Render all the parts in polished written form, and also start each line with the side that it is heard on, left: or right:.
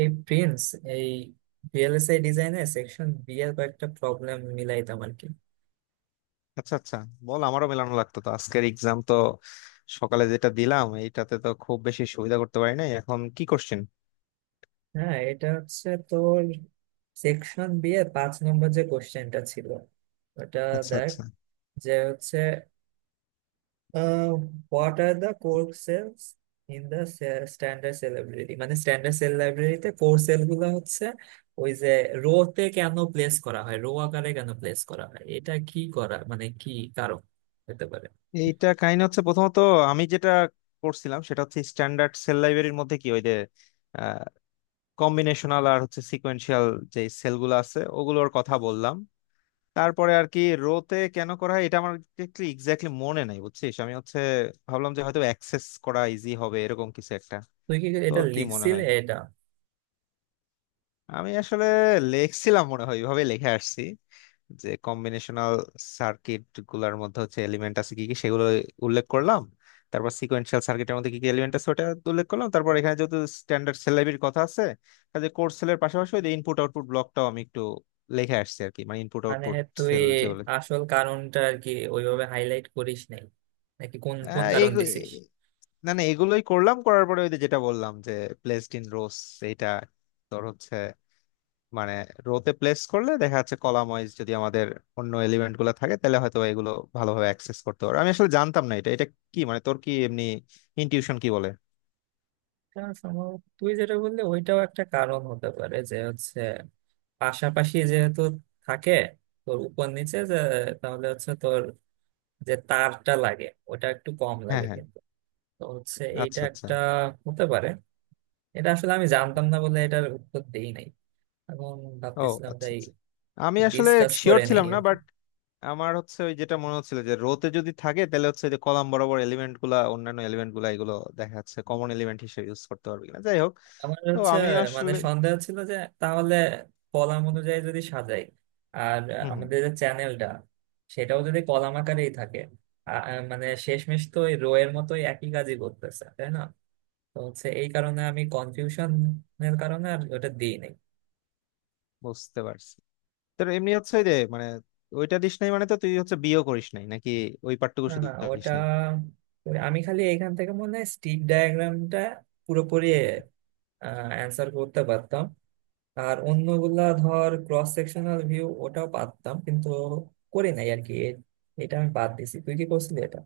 right: এই প্রিন্স, এই ভিএলএসআই ডিজাইনে সেকশন বি এর কয়েকটা প্রবলেম মিলাইতাম আর কি।
left: আচ্ছা, আচ্ছা, বল। আমারও মেলানো লাগতো তো। আজকের এক্সাম তো সকালে যেটা দিলাম এইটাতে তো খুব বেশি সুবিধা করতে পারি নাই। এখন কি কোশ্চেন?
right: হ্যাঁ, এটা হচ্ছে তোর সেকশন বি এর 5 নম্বর যে কোশ্চেনটা ছিল ওটা।
left: আচ্ছা,
right: দেখ,
left: আচ্ছা।
right: যে হচ্ছে what are the core cells in the standard cell library. মানে স্ট্যান্ডার্ড সেল লাইব্রেরিতে কোর সেল গুলো হচ্ছে ওই যে রো তে কেন প্লেস করা হয়, রো আকারে কেন প্লেস করা হয়, এটা কি করা মানে কি কারণ হতে পারে।
left: এইটা কাহিনী হচ্ছে, প্রথমত আমি যেটা করছিলাম সেটা হচ্ছে স্ট্যান্ডার্ড সেল লাইব্রেরির মধ্যে কি ওই যে কম্বিনেশনাল আর হচ্ছে সিকোয়েন্সিয়াল, যে সেলগুলো আছে ওগুলোর কথা বললাম। তারপরে আর কি, রোতে কেন করা হয় এটা আমার এক্স্যাক্টলি মনে নাই, বুঝছিস। আমি হচ্ছে ভাবলাম যে হয়তো অ্যাক্সেস করা ইজি হবে, এরকম কিছু একটা।
right: তুই কি এটা
left: তোর কি মনে
right: লিখছিলে
left: হয়?
right: এটা?
left: আমি আসলে লেখছিলাম মনে হয়, এইভাবে লিখে আসছি যে কম্বিনেশনাল সার্কিট গুলার মধ্যে হচ্ছে এলিমেন্ট আছে কি কি সেগুলো উল্লেখ করলাম। তারপর সিকোয়েন্সিয়াল সার্কিটের মধ্যে কি কি এলিমেন্ট আছে ওটা উল্লেখ করলাম। তারপর এখানে যেহেতু স্ট্যান্ডার্ড সেল লাইব্রেরির কথা আছে, কাজে কোর্স সেলের পাশাপাশি ওই ইনপুট আউটপুট ব্লকটাও আমি একটু লিখে আসছি আর কি, মানে ইনপুট
right: মানে
left: আউটপুট
right: তুই
left: সেল যেগুলো।
right: আসল কারণটা আর কি ওইভাবে হাইলাইট করিস নাই, নাকি কোন কোন
left: আহ,
right: কারণ
left: এইগু-
right: দিছিস?
left: না, না, এগুলোই করলাম। করার পরে ওই যে যেটা বললাম, যে প্লেসড ইন রোস, এইটা তোর হচ্ছে মানে রোতে প্লেস করলে দেখা যাচ্ছে কলাম ওয়াইজ যদি আমাদের অন্য এলিমেন্ট গুলো থাকে তাহলে হয়তো এগুলো ভালোভাবে অ্যাক্সেস করতে পারবে। আমি আসলে জানতাম না এটা এটা কি, মানে তোর কি এমনি ইনটিউশন কি বলে?
right: এটা সম্ভবত তুই যেটা বললি ওইটাও একটা কারণ হতে পারে, যে হচ্ছে পাশাপাশি যেহেতু থাকে তোর উপর নিচে যে, তাহলে হচ্ছে তোর যে তারটা লাগে ওটা একটু কম
left: হ্যাঁ,
right: লাগে।
left: হ্যাঁ।
right: তো হচ্ছে এইটা
left: আচ্ছা, আচ্ছা।
right: একটা হতে পারে। এটা আসলে আমি জানতাম না বলে এটার উত্তর দেই নাই, এখন
left: ও
right: ভাবতেছিলাম,
left: আচ্ছা,
right: তাই
left: আচ্ছা। আমি আসলে
right: ডিসকাস
left: শিওর
right: করে নেই
left: ছিলাম না,
right: আর কি।
left: বাট আমার হচ্ছে ওই যেটা মনে হচ্ছিল, যে রোতে যদি থাকে তাহলে হচ্ছে যে কলাম বরাবর এলিমেন্ট গুলা, অন্যান্য এলিমেন্ট গুলা, এগুলো দেখা যাচ্ছে কমন এলিমেন্ট হিসেবে ইউজ করতে পারবে কিনা। যাই হোক,
right: আমার
left: তো
right: হচ্ছে
left: আমি
right: মানে
left: আসলে
right: সন্দেহ ছিল যে তাহলে কলাম অনুযায়ী যদি সাজাই, আর
left: হম, হম।
right: আমাদের যে চ্যানেলটা সেটাও যদি কলাম আকারেই থাকে, মানে শেষমেশ তো ওই রো এর মতোই একই কাজই করতেছে, তাই না? তো হচ্ছে এই কারণে, আমি কনফিউশনের কারণে আর ওটা দিই নাই।
left: বুঝতে পারছি। তোর এমনি হচ্ছে যে মানে ওইটা দিস নাই মানে, তো তুই হচ্ছে বিয়ে করিস নাই নাকি? ওই পার্টটুকু
right: না
left: শুধু
right: না,
left: দিস
right: ওটা
left: নাই?
right: ওই আমি খালি এখান থেকে মনে হয় স্টিক ডায়াগ্রামটা পুরোপুরি অ্যান্সার করতে পারতাম, আর অন্যগুলা ধর ক্রস সেকশনাল ভিউ ওটাও পারতাম, কিন্তু করি নাই আর কি। এটা আমি বাদ দিছি। তুই কি করছিলি এটা?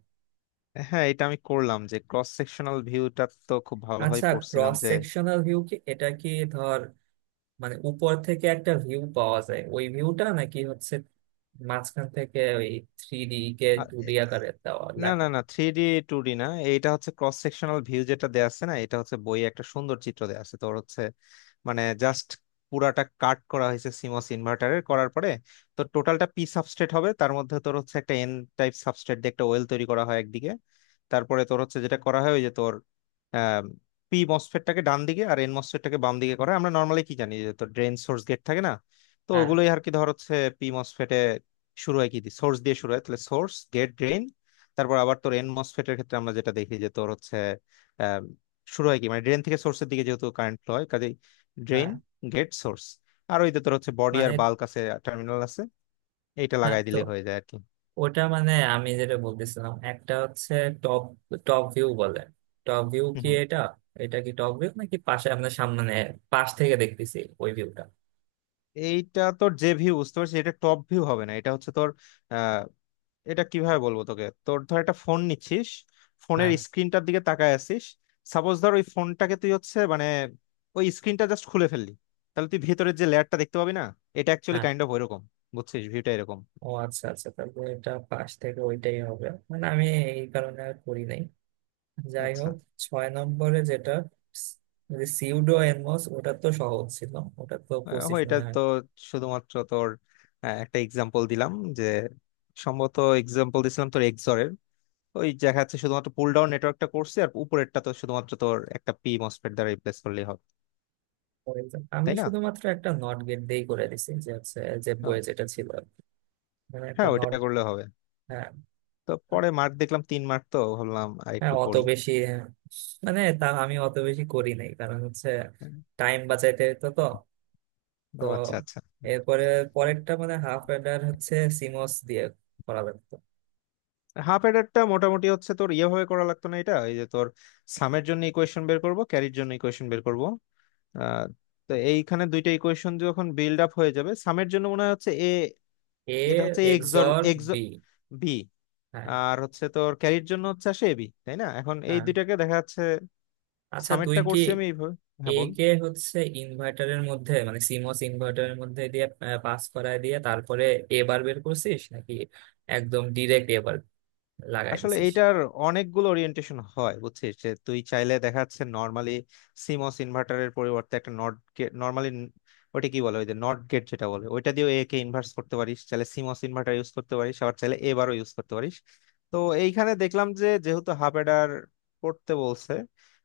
left: হ্যাঁ, এটা আমি করলাম যে ক্রস সেকশনাল ভিউটা তো খুব ভালোভাবে
right: আচ্ছা,
left: পড়ছিলাম
right: ক্রস
left: যে,
right: সেকশনাল ভিউ কি এটা কি? ধর, মানে উপর থেকে একটা ভিউ পাওয়া যায়, ওই ভিউটা নাকি হচ্ছে মাঝখান থেকে ওই থ্রি ডি কে টু ডি আকারে দেওয়া
left: না, না,
right: লেখা?
left: না, থ্রি ডি টু ডি না। এইটা হচ্ছে ক্রস সেকশনাল ভিউ, যেটা দেয়া আছে না, এটা হচ্ছে বইয়ে একটা সুন্দর চিত্র দেয়া আছে। তোর হচ্ছে মানে জাস্ট পুরাটা কাট করা হয়েছে সিমস ইনভার্টারের করার পরে। তো টোটালটা পি সাবস্ট্রেট হবে, তার মধ্যে তোর হচ্ছে একটা এন টাইপ সাবস্ট্রেট দিয়ে একটা ওয়েল তৈরি করা হয় একদিকে। তারপরে তোর হচ্ছে যেটা করা হয় ওই যে তোর পি মসফেটটাকে ডান দিকে আর এন মসফেটটাকে বাম দিকে করা হয়। আমরা নর্মালি কি জানি, যে তোর ড্রেন সোর্স গেট থাকে না, তো
right: হ্যাঁ,
left: ওগুলোই আর কি। ধর হচ্ছে পি মসফেটে শুরু হয় কি সোর্স দিয়ে, source দিয়ে শুরু হয় তাহলে সোর্স গেট ড্রেন। তারপর আবার তোর এন মসফেটের ক্ষেত্রে আমরা যেটা দেখি, যে তোর হচ্ছে আহ, শুরু হয় কি মানে ড্রেন থেকে সোর্সের দিকে, যেহেতু কারেন্ট ফ্লো হয়, কাজেই ড্রেন
right: হ্যাঁ,
left: গেট সোর্স। আর ওইতে তোর হচ্ছে বডি
right: মানে
left: আর বাল্ক আছে, টার্মিনাল আছে। এইটা
right: হ্যাঁ।
left: লাগাই
right: তো
left: দিলে হয়ে যায় আর কি।
right: ওটা মানে আমি যেটা বলতেছিলাম, একটা হচ্ছে টপ টপ ভিউ বলে। টপ ভিউ
left: হুম,
right: কি
left: হুম।
right: এটা? এটা কি টপ ভিউ, নাকি পাশে আপনার সামনে, পাশ থেকে দেখতেছি ওই ভিউটা?
left: এইটা তোর যে ভিউ বুঝতে পারছিস, এটা টপ ভিউ হবে না, এটা হচ্ছে তোর, এটা কিভাবে বলবো তোকে। তোর ধর একটা ফোন নিচ্ছিস, ফোনের
right: হ্যাঁ,
left: স্ক্রিনটার দিকে তাকায় আছিস। সাপোজ ধর ওই ফোনটাকে তুই হচ্ছে মানে ওই স্ক্রিনটা জাস্ট খুলে ফেললি, তাহলে তুই ভিতরের যে লেয়ারটা দেখতে পাবি না, এটা অ্যাকচুয়ালি
right: হ্যাঁ।
left: কাইন্ড অফ ওইরকম। বুঝছিস, ভিউটা এরকম।
right: ও, আচ্ছা আচ্ছা, তাহলে এটা পাশ থেকে ওইটাই হবে মানে। আমি এই কারণে আর করি নাই। যাই
left: আচ্ছা।
right: হোক, 6 নম্বরে যেটা, যে সিউডো এনমস, ওটা তো সহজ ছিল। ওটা তো 25
left: এটা
right: মনে হয়
left: তো শুধুমাত্র তোর একটা এক্সাম্পল দিলাম, যে সম্ভবত এক্সাম্পল দিছিলাম তোর এক্সরের। ওই দেখা যাচ্ছে শুধুমাত্র পুল ডাউন নেটওয়ার্কটা করছে, আর উপরেরটা তো শুধুমাত্র তোর একটা পি মসফেট দ্বারা রিপ্লেস করলেই হবে,
right: হয়ে যায়। আমি
left: তাই না?
right: শুধুমাত্র একটা নট গেট দিয়েই করে দিছি, যে হচ্ছে যে
left: ও,
right: বইয়ে যেটা ছিল আর কি। মানে একটা
left: হ্যাঁ,
right: নট।
left: ওইটা করলে হবে।
right: হ্যাঁ
left: তো পরে মার্ক দেখলাম 3 মার্ক, তো ভাবলাম আর
right: হ্যাঁ,
left: একটু
right: অত
left: করি।
right: বেশি হ্যাঁ, মানে তা আমি অত বেশি করি নাই, কারণ হচ্ছে
left: হ্যাঁ।
right: টাইম বাঁচাইতে হইতো তো। তো
left: ও আচ্ছা, আচ্ছা।
right: এরপরে পরেরটা, মানে হাফ অর্ডার হচ্ছে সিমস দিয়ে করা লাগতো।
left: হাফ এডারটা মোটামুটি হচ্ছে তোর ইয়েভাবে করা লাগতো না। এটা এই যে তোর সামের জন্য ইকুয়েশন বের করব, ক্যারির জন্য ইকুয়েশন বের করব, আহ, তো এইখানে দুইটা ইকুয়েশন যখন বিল্ড আপ হয়ে যাবে সামের জন্য মনে হয় হচ্ছে এ,
right: এ
left: এটা হচ্ছে X or
right: XOR
left: X
right: B.
left: B.
right: হ্যাঁ
left: আর হচ্ছে তোর ক্যারির জন্য হচ্ছে আসে এবি, তাই না? এখন এই
right: হ্যাঁ।
left: দুইটাকে দেখা যাচ্ছে
right: আচ্ছা তুই
left: সামেরটা
right: কি
left: করছি আমি এইভাবে।
right: এ
left: হ্যাঁ, বল।
right: কে হচ্ছে ইনভার্টারের মধ্যে মানে সিমস ইনভার্টারের মধ্যে দিয়ে পাস করায় দিয়ে তারপরে এ বার বের করছিস, নাকি একদম ডিরেক্ট এ বার লাগাই
left: আসলে
right: দিছিস?
left: এইটার অনেকগুলো ওরিয়েন্টেশন হয় বুঝছিস, যে তুই চাইলে দেখা যাচ্ছে নর্মালি সিমস ইনভার্টারের পরিবর্তে একটা নট গেট, নর্মালি ওটা কি বলে ওই যে নট গেট যেটা বলে ওইটা দিয়ে এ কে ইনভার্স করতে পারিস, চাইলে সিমস ইনভার্টার ইউজ করতে পারিস, আবার চাইলে এবারও ইউজ করতে পারিস। তো এইখানে দেখলাম যে যেহেতু হাফ অ্যাডার করতে বলছে,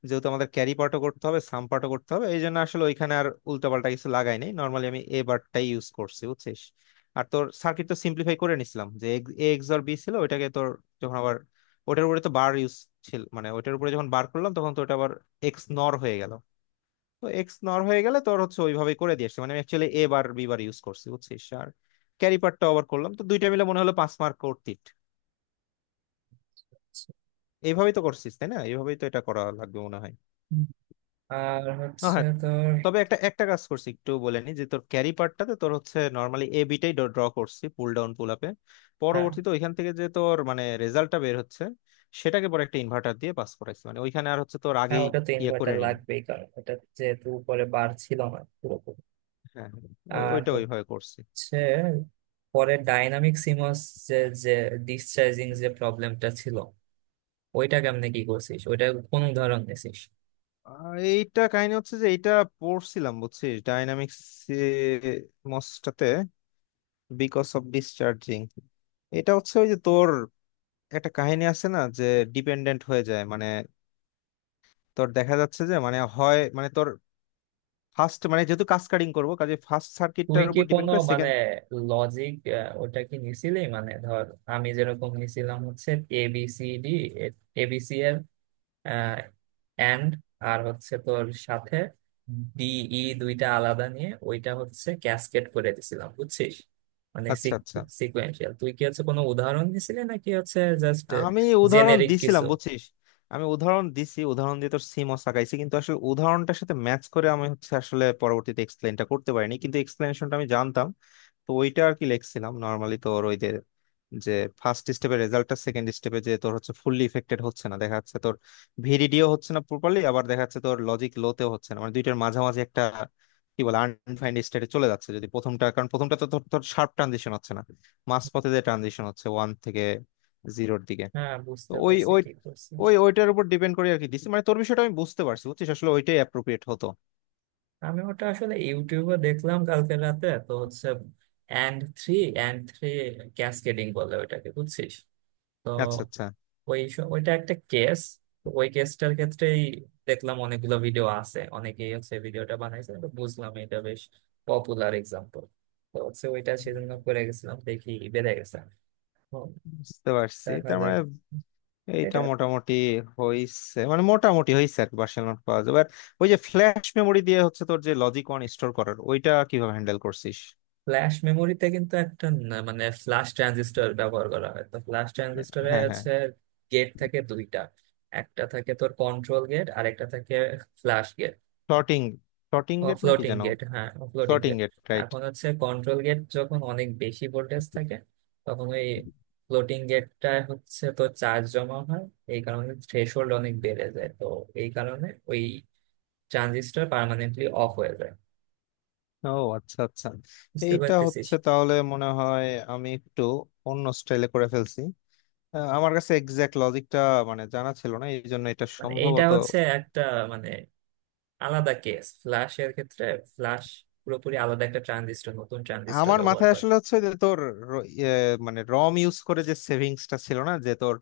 left: যেহেতু আমাদের ক্যারি পার্টও করতে হবে সাম পার্টও করতে হবে, এই জন্য আসলে ওইখানে আর উল্টাপাল্টা কিছু লাগাই নাই, নর্মালি আমি এ বারটাই ইউজ করছি বুঝছিস। আর তোর সার্কিট তো সিম্পলিফাই করে নিছিলাম, যে এ এক্স আর বি ছিল ওইটাকে তোর যখন আবার ওটার উপরে তো বার ইউজ ছিল, মানে ওটার উপরে যখন বার করলাম তখন তো ওটা আবার এক্স নর হয়ে গেল। তো এক্স নর হয়ে গেলে তোর হচ্ছে ওইভাবেই করে দিয়ে আসছে। মানে আমি actually A bar B bar use করছি বুঝছিস, আর ক্যারি পার্টটা আবার করলাম তো দুইটা মিলে মনে হলো 5 মার্ক করতিট। এইভাবেই তো করছিস তাই না? এইভাবেই তো এটা করা লাগবে মনে হয়।
right: হুম। আর
left: ও
right: হচ্ছে
left: হ্যাঁ,
right: তোর,
left: তবে একটা একটা কাজ করছি একটু বলে নি, যে তোর ক্যারি পার্টটাতে তোর হচ্ছে নর্মালি এ বিটাই ড্র করছি পুল ডাউন পুল আপে।
right: হ্যাঁ
left: পরবর্তীতে ওইখান থেকে যে তোর মানে রেজাল্টটা বের হচ্ছে, সেটাকে পরে একটা ইনভার্টার দিয়ে পাস করাইছি, মানে ওইখানে আর হচ্ছে তোর
right: হ্যাঁ,
left: আগেই
right: ওটা তো
left: ইয়ে করে
right: ইনভার্টার
left: নিন।
right: লাগবেই, কারণ ওটা যেহেতু উপরে বার ছিল না পুরোপুরি।
left: হ্যাঁ, হ্যাঁ, ওই
right: আর
left: ওইটা ওইভাবে করছি।
right: হচ্ছে পরে ডাইনামিক সিমস, যে যে ডিসচার্জিং যে প্রবলেমটা ছিল ওইটা কেমনে কি করছিস, ওইটা কোন উদাহরণ নিছিস?
left: এইটা কাহিনী হচ্ছে যে এইটা পড়ছিলাম বুঝছিস, ডাইনামিক্স মসটাতে বিকজ অফ ডিসচার্জিং। এটা হচ্ছে ওই যে তোর একটা কাহিনী আছে না, যে ডিপেন্ডেন্ট হয়ে যায়, মানে তোর দেখা যাচ্ছে যে মানে হয় মানে তোর ফার্স্ট মানে যেহেতু কাসকাডিং করব, কাজে ফার্স্ট
right: তুই
left: সার্কিটটার
right: কি
left: উপর ডিপেন্ড
right: কোনো
left: করে
right: মানে
left: সেকেন্ড।
right: লজিক ওটা কি নিছিলি, মানে ধর আমি যেরকম নিছিলাম হচ্ছে এবিসিডি, এবিসি অ্যান্ড, আর হচ্ছে তোর সাথে ডিই দুইটা আলাদা নিয়ে ওইটা হচ্ছে ক্যাসকেড করে দিছিলাম, বুঝছিস? মানে
left: আচ্ছা, আচ্ছা।
right: সিকুয়েন্সিয়াল। তুই কি হচ্ছে কোনো উদাহরণ দিছিলি, নাকি হচ্ছে জাস্ট
left: আমি উদাহরণ
right: জেনেরিক কিছু?
left: দিছিলাম বুঝছিস। আমি উদাহরণ দিছি, উদাহরণ দিয়ে তোর সিমও সাকাইছি, কিন্তু আসলে উদাহরণটার সাথে ম্যাচ করে আমি হচ্ছে আসলে পরবর্তীতে এক্সপ্লেনটা করতে পারিনি, কিন্তু এক্সপ্লেনেশনটা আমি জানতাম। তো ওইটা আর কি লিখছিলাম নর্মালি তোর ওই যে, যে ফার্স্ট স্টেপের রেজাল্টটা সেকেন্ড স্টেপে যে তোর হচ্ছে ফুললি ইফেক্টেড হচ্ছে না, দেখা যাচ্ছে তোর ভিডিডিও হচ্ছে না প্রপারলি, আবার দেখা যাচ্ছে তোর লজিক লোতেও হচ্ছে না, মানে দুইটার মাঝামাঝি একটা কি বলে আনডিফাইন্ড স্টেটে চলে যাচ্ছে যদি প্রথমটা, কারণ প্রথমটা তো তোর তোর শার্প ট্রানজিশন হচ্ছে না, মাঝপথে যে ট্রানজিশন হচ্ছে ওয়ান থেকে জিরোর দিকে।
right: হ্যাঁ,
left: তো
right: বুঝতে
left: ওই
right: পারছি
left: ওই
right: কি করছিস।
left: ওই ওইটার উপর ডিপেন্ড করে আর কি দিচ্ছি, মানে তোর বিষয়টা আমি বুঝতে পারছি বুঝছিস, আসলে ওইটাই অ্যাপ্রোপ্রিয়েট হতো।
right: আমি ওটা আসলে ইউটিউবে দেখলাম কালকে রাতে। তো হচ্ছে and three and three cascading বলে ওইটাকে, বুঝছিস? তো
left: আচ্ছা, আচ্ছা।
right: ওইটা একটা কেস। ওই কেসটার ক্ষেত্রেই দেখলাম অনেকগুলো ভিডিও আছে, অনেকেই হচ্ছে ভিডিওটা বানাইছে, তো বুঝলাম এটা বেশ পপুলার এক্সাম্পল। তো হচ্ছে ওইটা সেজন্য করে গেছিলাম, দেখি বেড়ে গেছে। হুম,
left: বুঝতে পারছি,
right: দেখা
left: তার
right: যাক।
left: মানে এইটা
right: এটা
left: মোটামুটি হইছে, মানে মোটামুটি হইছে আর কি, পার্সোনাল নোট পাওয়া যাবে। আর ওই যে ফ্ল্যাশ মেমোরি দিয়ে হচ্ছে তোর যে লজিক অন স্টোর করার, ওইটা কিভাবে হ্যান্ডেল করছিস?
right: ফ্ল্যাশ মেমোরিতে কিন্তু একটা মানে ফ্ল্যাশ ট্রানজিস্টর ব্যবহার করা হয়। তো ফ্ল্যাশ ট্রানজিস্টরে
left: হ্যাঁ, হ্যাঁ।
right: হচ্ছে গেট থাকে দুইটা। একটা থাকে তোর কন্ট্রোল গেট, আর একটা থাকে flash gate.
left: Floating, floating gate নাকি
right: ফ্লোটিং
left: যেন?
right: গেট, হ্যাঁ floating
left: floating
right: gate.
left: Gate, right.
right: এখন হচ্ছে কন্ট্রোল গেট যখন অনেক বেশি ভোল্টেজ থাকে, তখন ওই ফ্লোটিং গেটটা হচ্ছে তো চার্জ জমা হয়। এই কারণে থ্রেশহোল্ড অনেক বেড়ে যায়, তো এই কারণে ওই ট্রানজিস্টর পার্মানেন্টলি অফ হয়ে যায়।
left: ও আচ্ছা, আচ্ছা।
right: বুঝতে
left: এইটা
right: পারতেছিস?
left: হচ্ছে তাহলে মনে হয় আমি একটু অন্য স্টাইলে করে ফেলছি। আমার কাছে এক্সাক্ট লজিকটা মানে জানা ছিল না, এই জন্য এটা
right: মানে এইটা
left: সম্ভবত
right: হচ্ছে একটা মানে আলাদা কেস ফ্ল্যাশ এর ক্ষেত্রে। ফ্ল্যাশ পুরোপুরি আলাদা একটা ট্রানজিস্টর, নতুন ট্রানজিস্টর
left: আমার
right: ব্যবহার
left: মাথায়
right: করে।
left: আসলে হচ্ছে যে তোর ইয়ে, মানে রম ইউজ করে যে সেভিংসটা ছিল না, যে তোর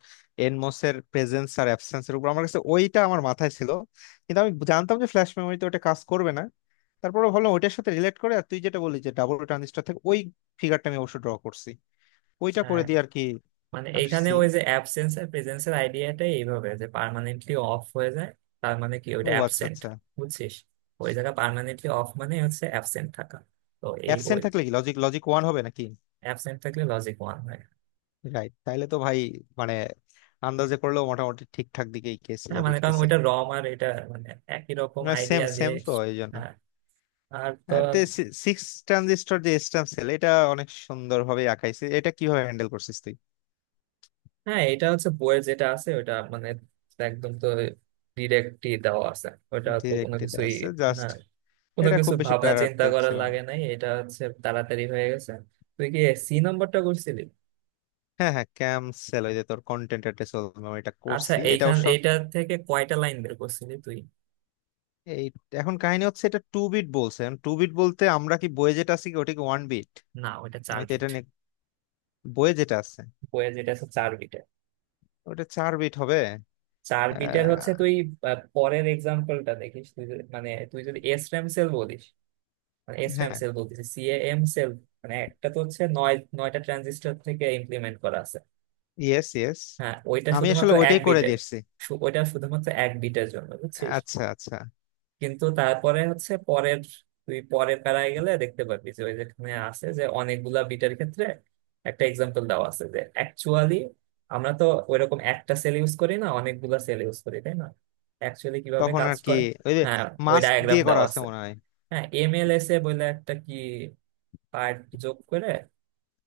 left: এনমোস এর প্রেজেন্স আর অ্যাবসেন্স এর উপর, আমার কাছে ওইটা আমার মাথায় ছিল। কিন্তু আমি জানতাম যে ফ্ল্যাশ মেমোরিতে ওটা কাজ করবে না। তারপরে ভাবলাম ওইটার সাথে রিলেট করে আর তুই যেটা বলি যে ডাবল ট্রানজিস্টর থেকে ওই ফিগারটা আমি অবশ্য ড্র করছি, ওইটা করে
right: হ্যাঁ,
left: দিয়ে আর কি
right: মানে এখানে
left: আসছি।
right: ওই যে অ্যাবসেন্স আর প্রেজেন্সের আইডিয়াটাই এইভাবে যে পার্মানেন্টলি অফ হয়ে যায়, তার মানে কি ওইটা
left: ও আচ্ছা,
right: অ্যাবসেন্ট,
left: আচ্ছা।
right: বুঝছিস? ওই জায়গা পার্মানেন্টলি অফ মানে হচ্ছে অ্যাবসেন্ট থাকা। তো এই ওই
left: অ্যাবসেন্ট থাকলে কি লজিক, লজিক ওয়ান হবে নাকি?
right: অ্যাবসেন্ট থাকলে লজিক ওয়ান হয়।
left: রাইট, তাইলে তো ভাই মানে আন্দাজে করলেও মোটামুটি ঠিকঠাক দিকেই গেছি
right: হ্যাঁ,
left: যা
right: মানে কারণ
left: দেখতেছি।
right: ওইটা রম আর এটা মানে একই রকম
left: সেম
right: আইডিয়া দিয়ে।
left: সেম, তো এই জন্য।
right: হ্যাঁ। আর তো,
left: আর তে সিক্স ট্রানজিস্টর যে স্ট্যাম্প সেল, এটা অনেক সুন্দর ভাবে আঁকাইছে। এটা কিভাবে হ্যান্ডেল করছিস তুই?
right: হ্যাঁ, এটা হচ্ছে বইয়ে যেটা আছে ওইটা মানে একদম তো ডিরেক্টই দেওয়া আছে। ওটা তো কোনো
left: ডিরেক্টলি
right: কিছুই,
left: আছে জাস্ট।
right: হ্যাঁ, কোনো
left: এটা
right: কিছু
left: খুব বেশি
right: ভাবনা চিন্তা
left: প্যারাতে
right: করার
left: ছিল
right: লাগে
left: না।
right: নাই। এটা হচ্ছে তাড়াতাড়ি হয়ে গেছে। তুই কি সি নাম্বারটা করছিলি?
left: হ্যাঁ, হ্যাঁ, ক্যাম সেল, ওই যে তোর কন্টেন্ট অ্যাড্রেস, এটা
right: আচ্ছা,
left: করছি, এটা
right: এইখান
left: অবশ্য
right: এইটা থেকে কয়টা লাইন বের করছিলি তুই?
left: এই, এখন কাহিনী হচ্ছে এটা টু বিট বলছে, টু বিট বলতে আমরা কি বইয়ে যেটা আছে কি ওটা কি ওয়ান বিট?
right: না ওইটা চার
left: আমি তো
right: বিট
left: এটা নিয়ে বইয়ে যেটা আছে,
right: বইয়ে যেটা আছে 4 বিটের।
left: ওটা 4 বিট হবে।
right: 4 বিটের হচ্ছে
left: আহ,
right: তুই, আহ, পরের এক্সাম্পলটা দেখিস। মানে তুই যদি এস র্যাম সেল বলিস, মানে এস র্যাম
left: হ্যাঁ।
right: সেল বলতিস সি এম সেল। মানে একটা তো হচ্ছে নয়টা ট্রানজিস্টর থেকে ইমপ্লিমেন্ট করা আছে।
left: Yes, yes.
right: হ্যাঁ, ওইটা
left: আমি
right: শুধুমাত্র
left: আসলে
right: এক
left: ওইটাই করে
right: বিটের।
left: দিয়েছি।
right: ওইটা শুধুমাত্র এক বিটের জন্য, বুঝছিস?
left: আচ্ছা, আচ্ছা।
right: কিন্তু তারপরে হচ্ছে পরের, তুই পরের প্যারায় গেলে দেখতে পাবি যে ওই, যেখানে আছে যে অনেকগুলা বিটের ক্ষেত্রে একটা এক্সাম্পল দেওয়া আছে, যে অ্যাকচুয়ালি আমরা তো ওইরকম একটা সেল ইউজ করি না, অনেকগুলা সেল ইউজ করি, তাই না? অ্যাকচুয়ালি কিভাবে
left: তখন
right: কাজ
left: আর কি
right: করে,
left: ওই যে
right: হ্যাঁ, ওই
left: মাস্ক
right: ডায়াগ্রাম
left: দিয়ে করা
right: দেওয়া
left: আছে
right: আছে।
left: মনে হয়।
right: হ্যাঁ, এম এল এস এ বলে একটা কি পার্ট যোগ করে।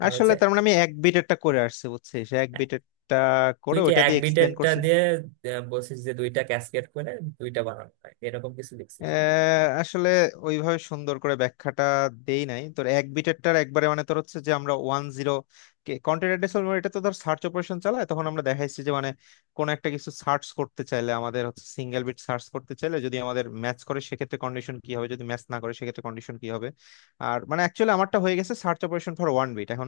right: আর
left: আসলে
right: হচ্ছে,
left: তার মানে আমি এক বিটেরটা করে আসছি বুঝছিস, এক বিটেরটা
right: তুই
left: করে
right: কি
left: ওটা
right: এক
left: দিয়ে এক্সপ্লেন
right: বিটেরটা
left: করছি।
right: দিয়ে, আহ, বলছিস যে দুইটা ক্যাসকেড করে দুইটা বানানো হয় এরকম কিছু লিখছিস?
left: আসলে ওইভাবে সুন্দর করে ব্যাখ্যাটা দেই নাই তোর এক বিটেরটার একবারে, মানে তোর হচ্ছে যে আমরা ওয়ান জিরো কন্টেন্ট অ্যাড্রেস। এটা তো ধর সার্চ অপারেশন চালায়, তখন আমরা দেখাইছি যে মানে কোন একটা কিছু সার্চ করতে চাইলে আমাদের হচ্ছে সিঙ্গেল বিট সার্চ করতে চাইলে যদি আমাদের ম্যাচ করে সেক্ষেত্রে কন্ডিশন কি হবে, যদি ম্যাচ না করে সেক্ষেত্রে কন্ডিশন কি হবে। আর মানে অ্যাকচুয়ালি আমারটা হয়ে গেছে search operation for one bit. এখন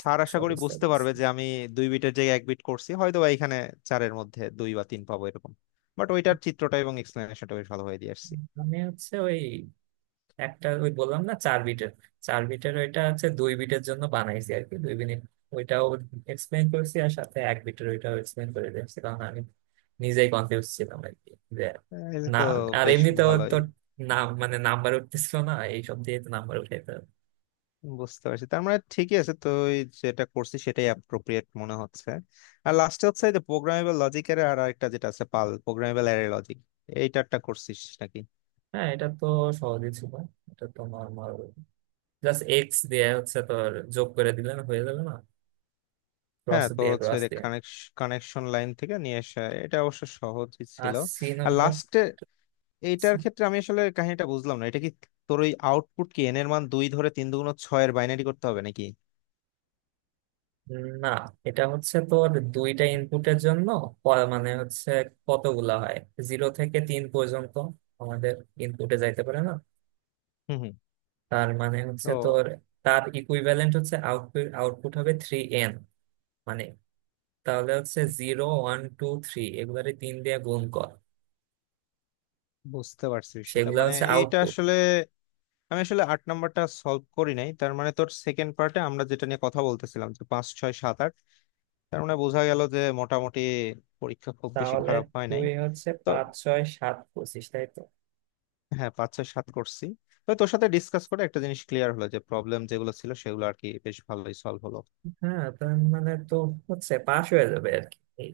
left: স্যার আশা
right: আচ্ছা,
left: করি
right: বুঝতে
left: বুঝতে
right: পারছি।
left: পারবে যে আমি 2 বিটের জায়গায় 1 বিট করছি, হয়তো বা এখানে চারের মধ্যে দুই বা তিন পাবো এরকম। বাট ওইটার চিত্রটা এবং এক্সপ্লেনেশনটা বেশ ভালো হয়ে দিয়ে আসছি।
right: আমি হচ্ছে ওই একটা ওই বললাম না 4 বিটের, চার বিটের ওইটা হচ্ছে 2 বিটের জন্য বানাইছি আর কি 2 মিনিট। ওইটাও এক্সপ্লেন করেছি, আর সাথে এক বিটের ওইটাও এক্সপ্লেন করে দিয়েছি, কারণ আমি নিজেই কনফিউজ ছিলাম আর কি যে,
left: হ্যাঁ, এটা
right: না,
left: তো
right: আর
left: বেশ
right: এমনিতেও তো
left: ভালোই।
right: নাম মানে নাম্বার উঠতেছিল না, এইসব দিয়ে তো নাম্বার উঠাইতে হবে।
left: বুঝতে পারছি, তার মানে ঠিকই আছে, তো ওই যেটা করছি সেটাই অ্যাপ্রোপ্রিয়েট মনে হচ্ছে। আর লাস্টে হচ্ছে এই যে প্রোগ্রামেবল লজিকের আর একটা যেটা আছে পাল প্রোগ্রামেবল অ্যারে লজিক, এইটারটা করছিস নাকি?
right: হ্যাঁ, এটা তো সহজই ছিল। এটা তো নর্মাল, জাস্ট এক্স দিয়ে হচ্ছে তোর যোগ করে দিলে না হয়ে যাবে না, ক্রস
left: হ্যাঁ, তোর
right: দিয়ে
left: হচ্ছে
right: ক্রস দিয়ে
left: কানেকশন লাইন থেকে নিয়ে আসা, এটা অবশ্য সহজই
right: আর
left: ছিল।
right: সি
left: আর
right: নাম্বার,
left: লাস্টে এইটার ক্ষেত্রে আমি আসলে কাহিনীটা বুঝলাম না, এটা কি তোর ওই আউটপুট কি এন এর মান দুই ধরে তিন দুগুণ ছয়ের বাইনারি করতে হবে নাকি?
right: না এটা হচ্ছে তোর দুইটা ইনপুটের জন্য মানে হচ্ছে কতগুলা হয়, জিরো থেকে তিন পর্যন্ত আমাদের ইনপুটে যাইতে পারে না।
left: হুম, হুম।
right: তার মানে হচ্ছে
left: ও,
right: তোর, তার ইকুইভ্যালেন্ট হচ্ছে আউটপুট, আউটপুট হবে থ্রি এন। মানে তাহলে হচ্ছে জিরো ওয়ান টু থ্রি, এগুলারে তিন দিয়ে গুণ কর,
left: বুঝতে পারছি বিষয়টা,
right: সেগুলা
left: মানে
right: হচ্ছে
left: এইটা
right: আউটপুট।
left: আসলে আমি আসলে আট নাম্বারটা সলভ করি নাই। তার মানে তোর সেকেন্ড পার্টে আমরা যেটা নিয়ে কথা বলতেছিলাম যে 5, 6, 7, 8, তার মানে বোঝা গেল যে মোটামুটি পরীক্ষা খুব বেশি
right: তাহলে
left: খারাপ হয় নাই
right: তুই হচ্ছে
left: তো।
right: পাঁচ ছয় সাত পঁচিশ, তাই তো?
left: হ্যাঁ, 5, 6, 7 করছি। তো তোর সাথে ডিসকাস করে একটা জিনিস ক্লিয়ার হলো যে প্রবলেম যেগুলো ছিল সেগুলো আর কি বেশ ভালোই সলভ হলো।
right: হ্যাঁ, তার মানে তো হচ্ছে পাশ হয়ে যাবে আর কি, এই।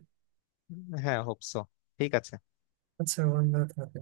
left: হ্যাঁ, হোপসো। ঠিক আছে।
right: আচ্ছা বন্ধু।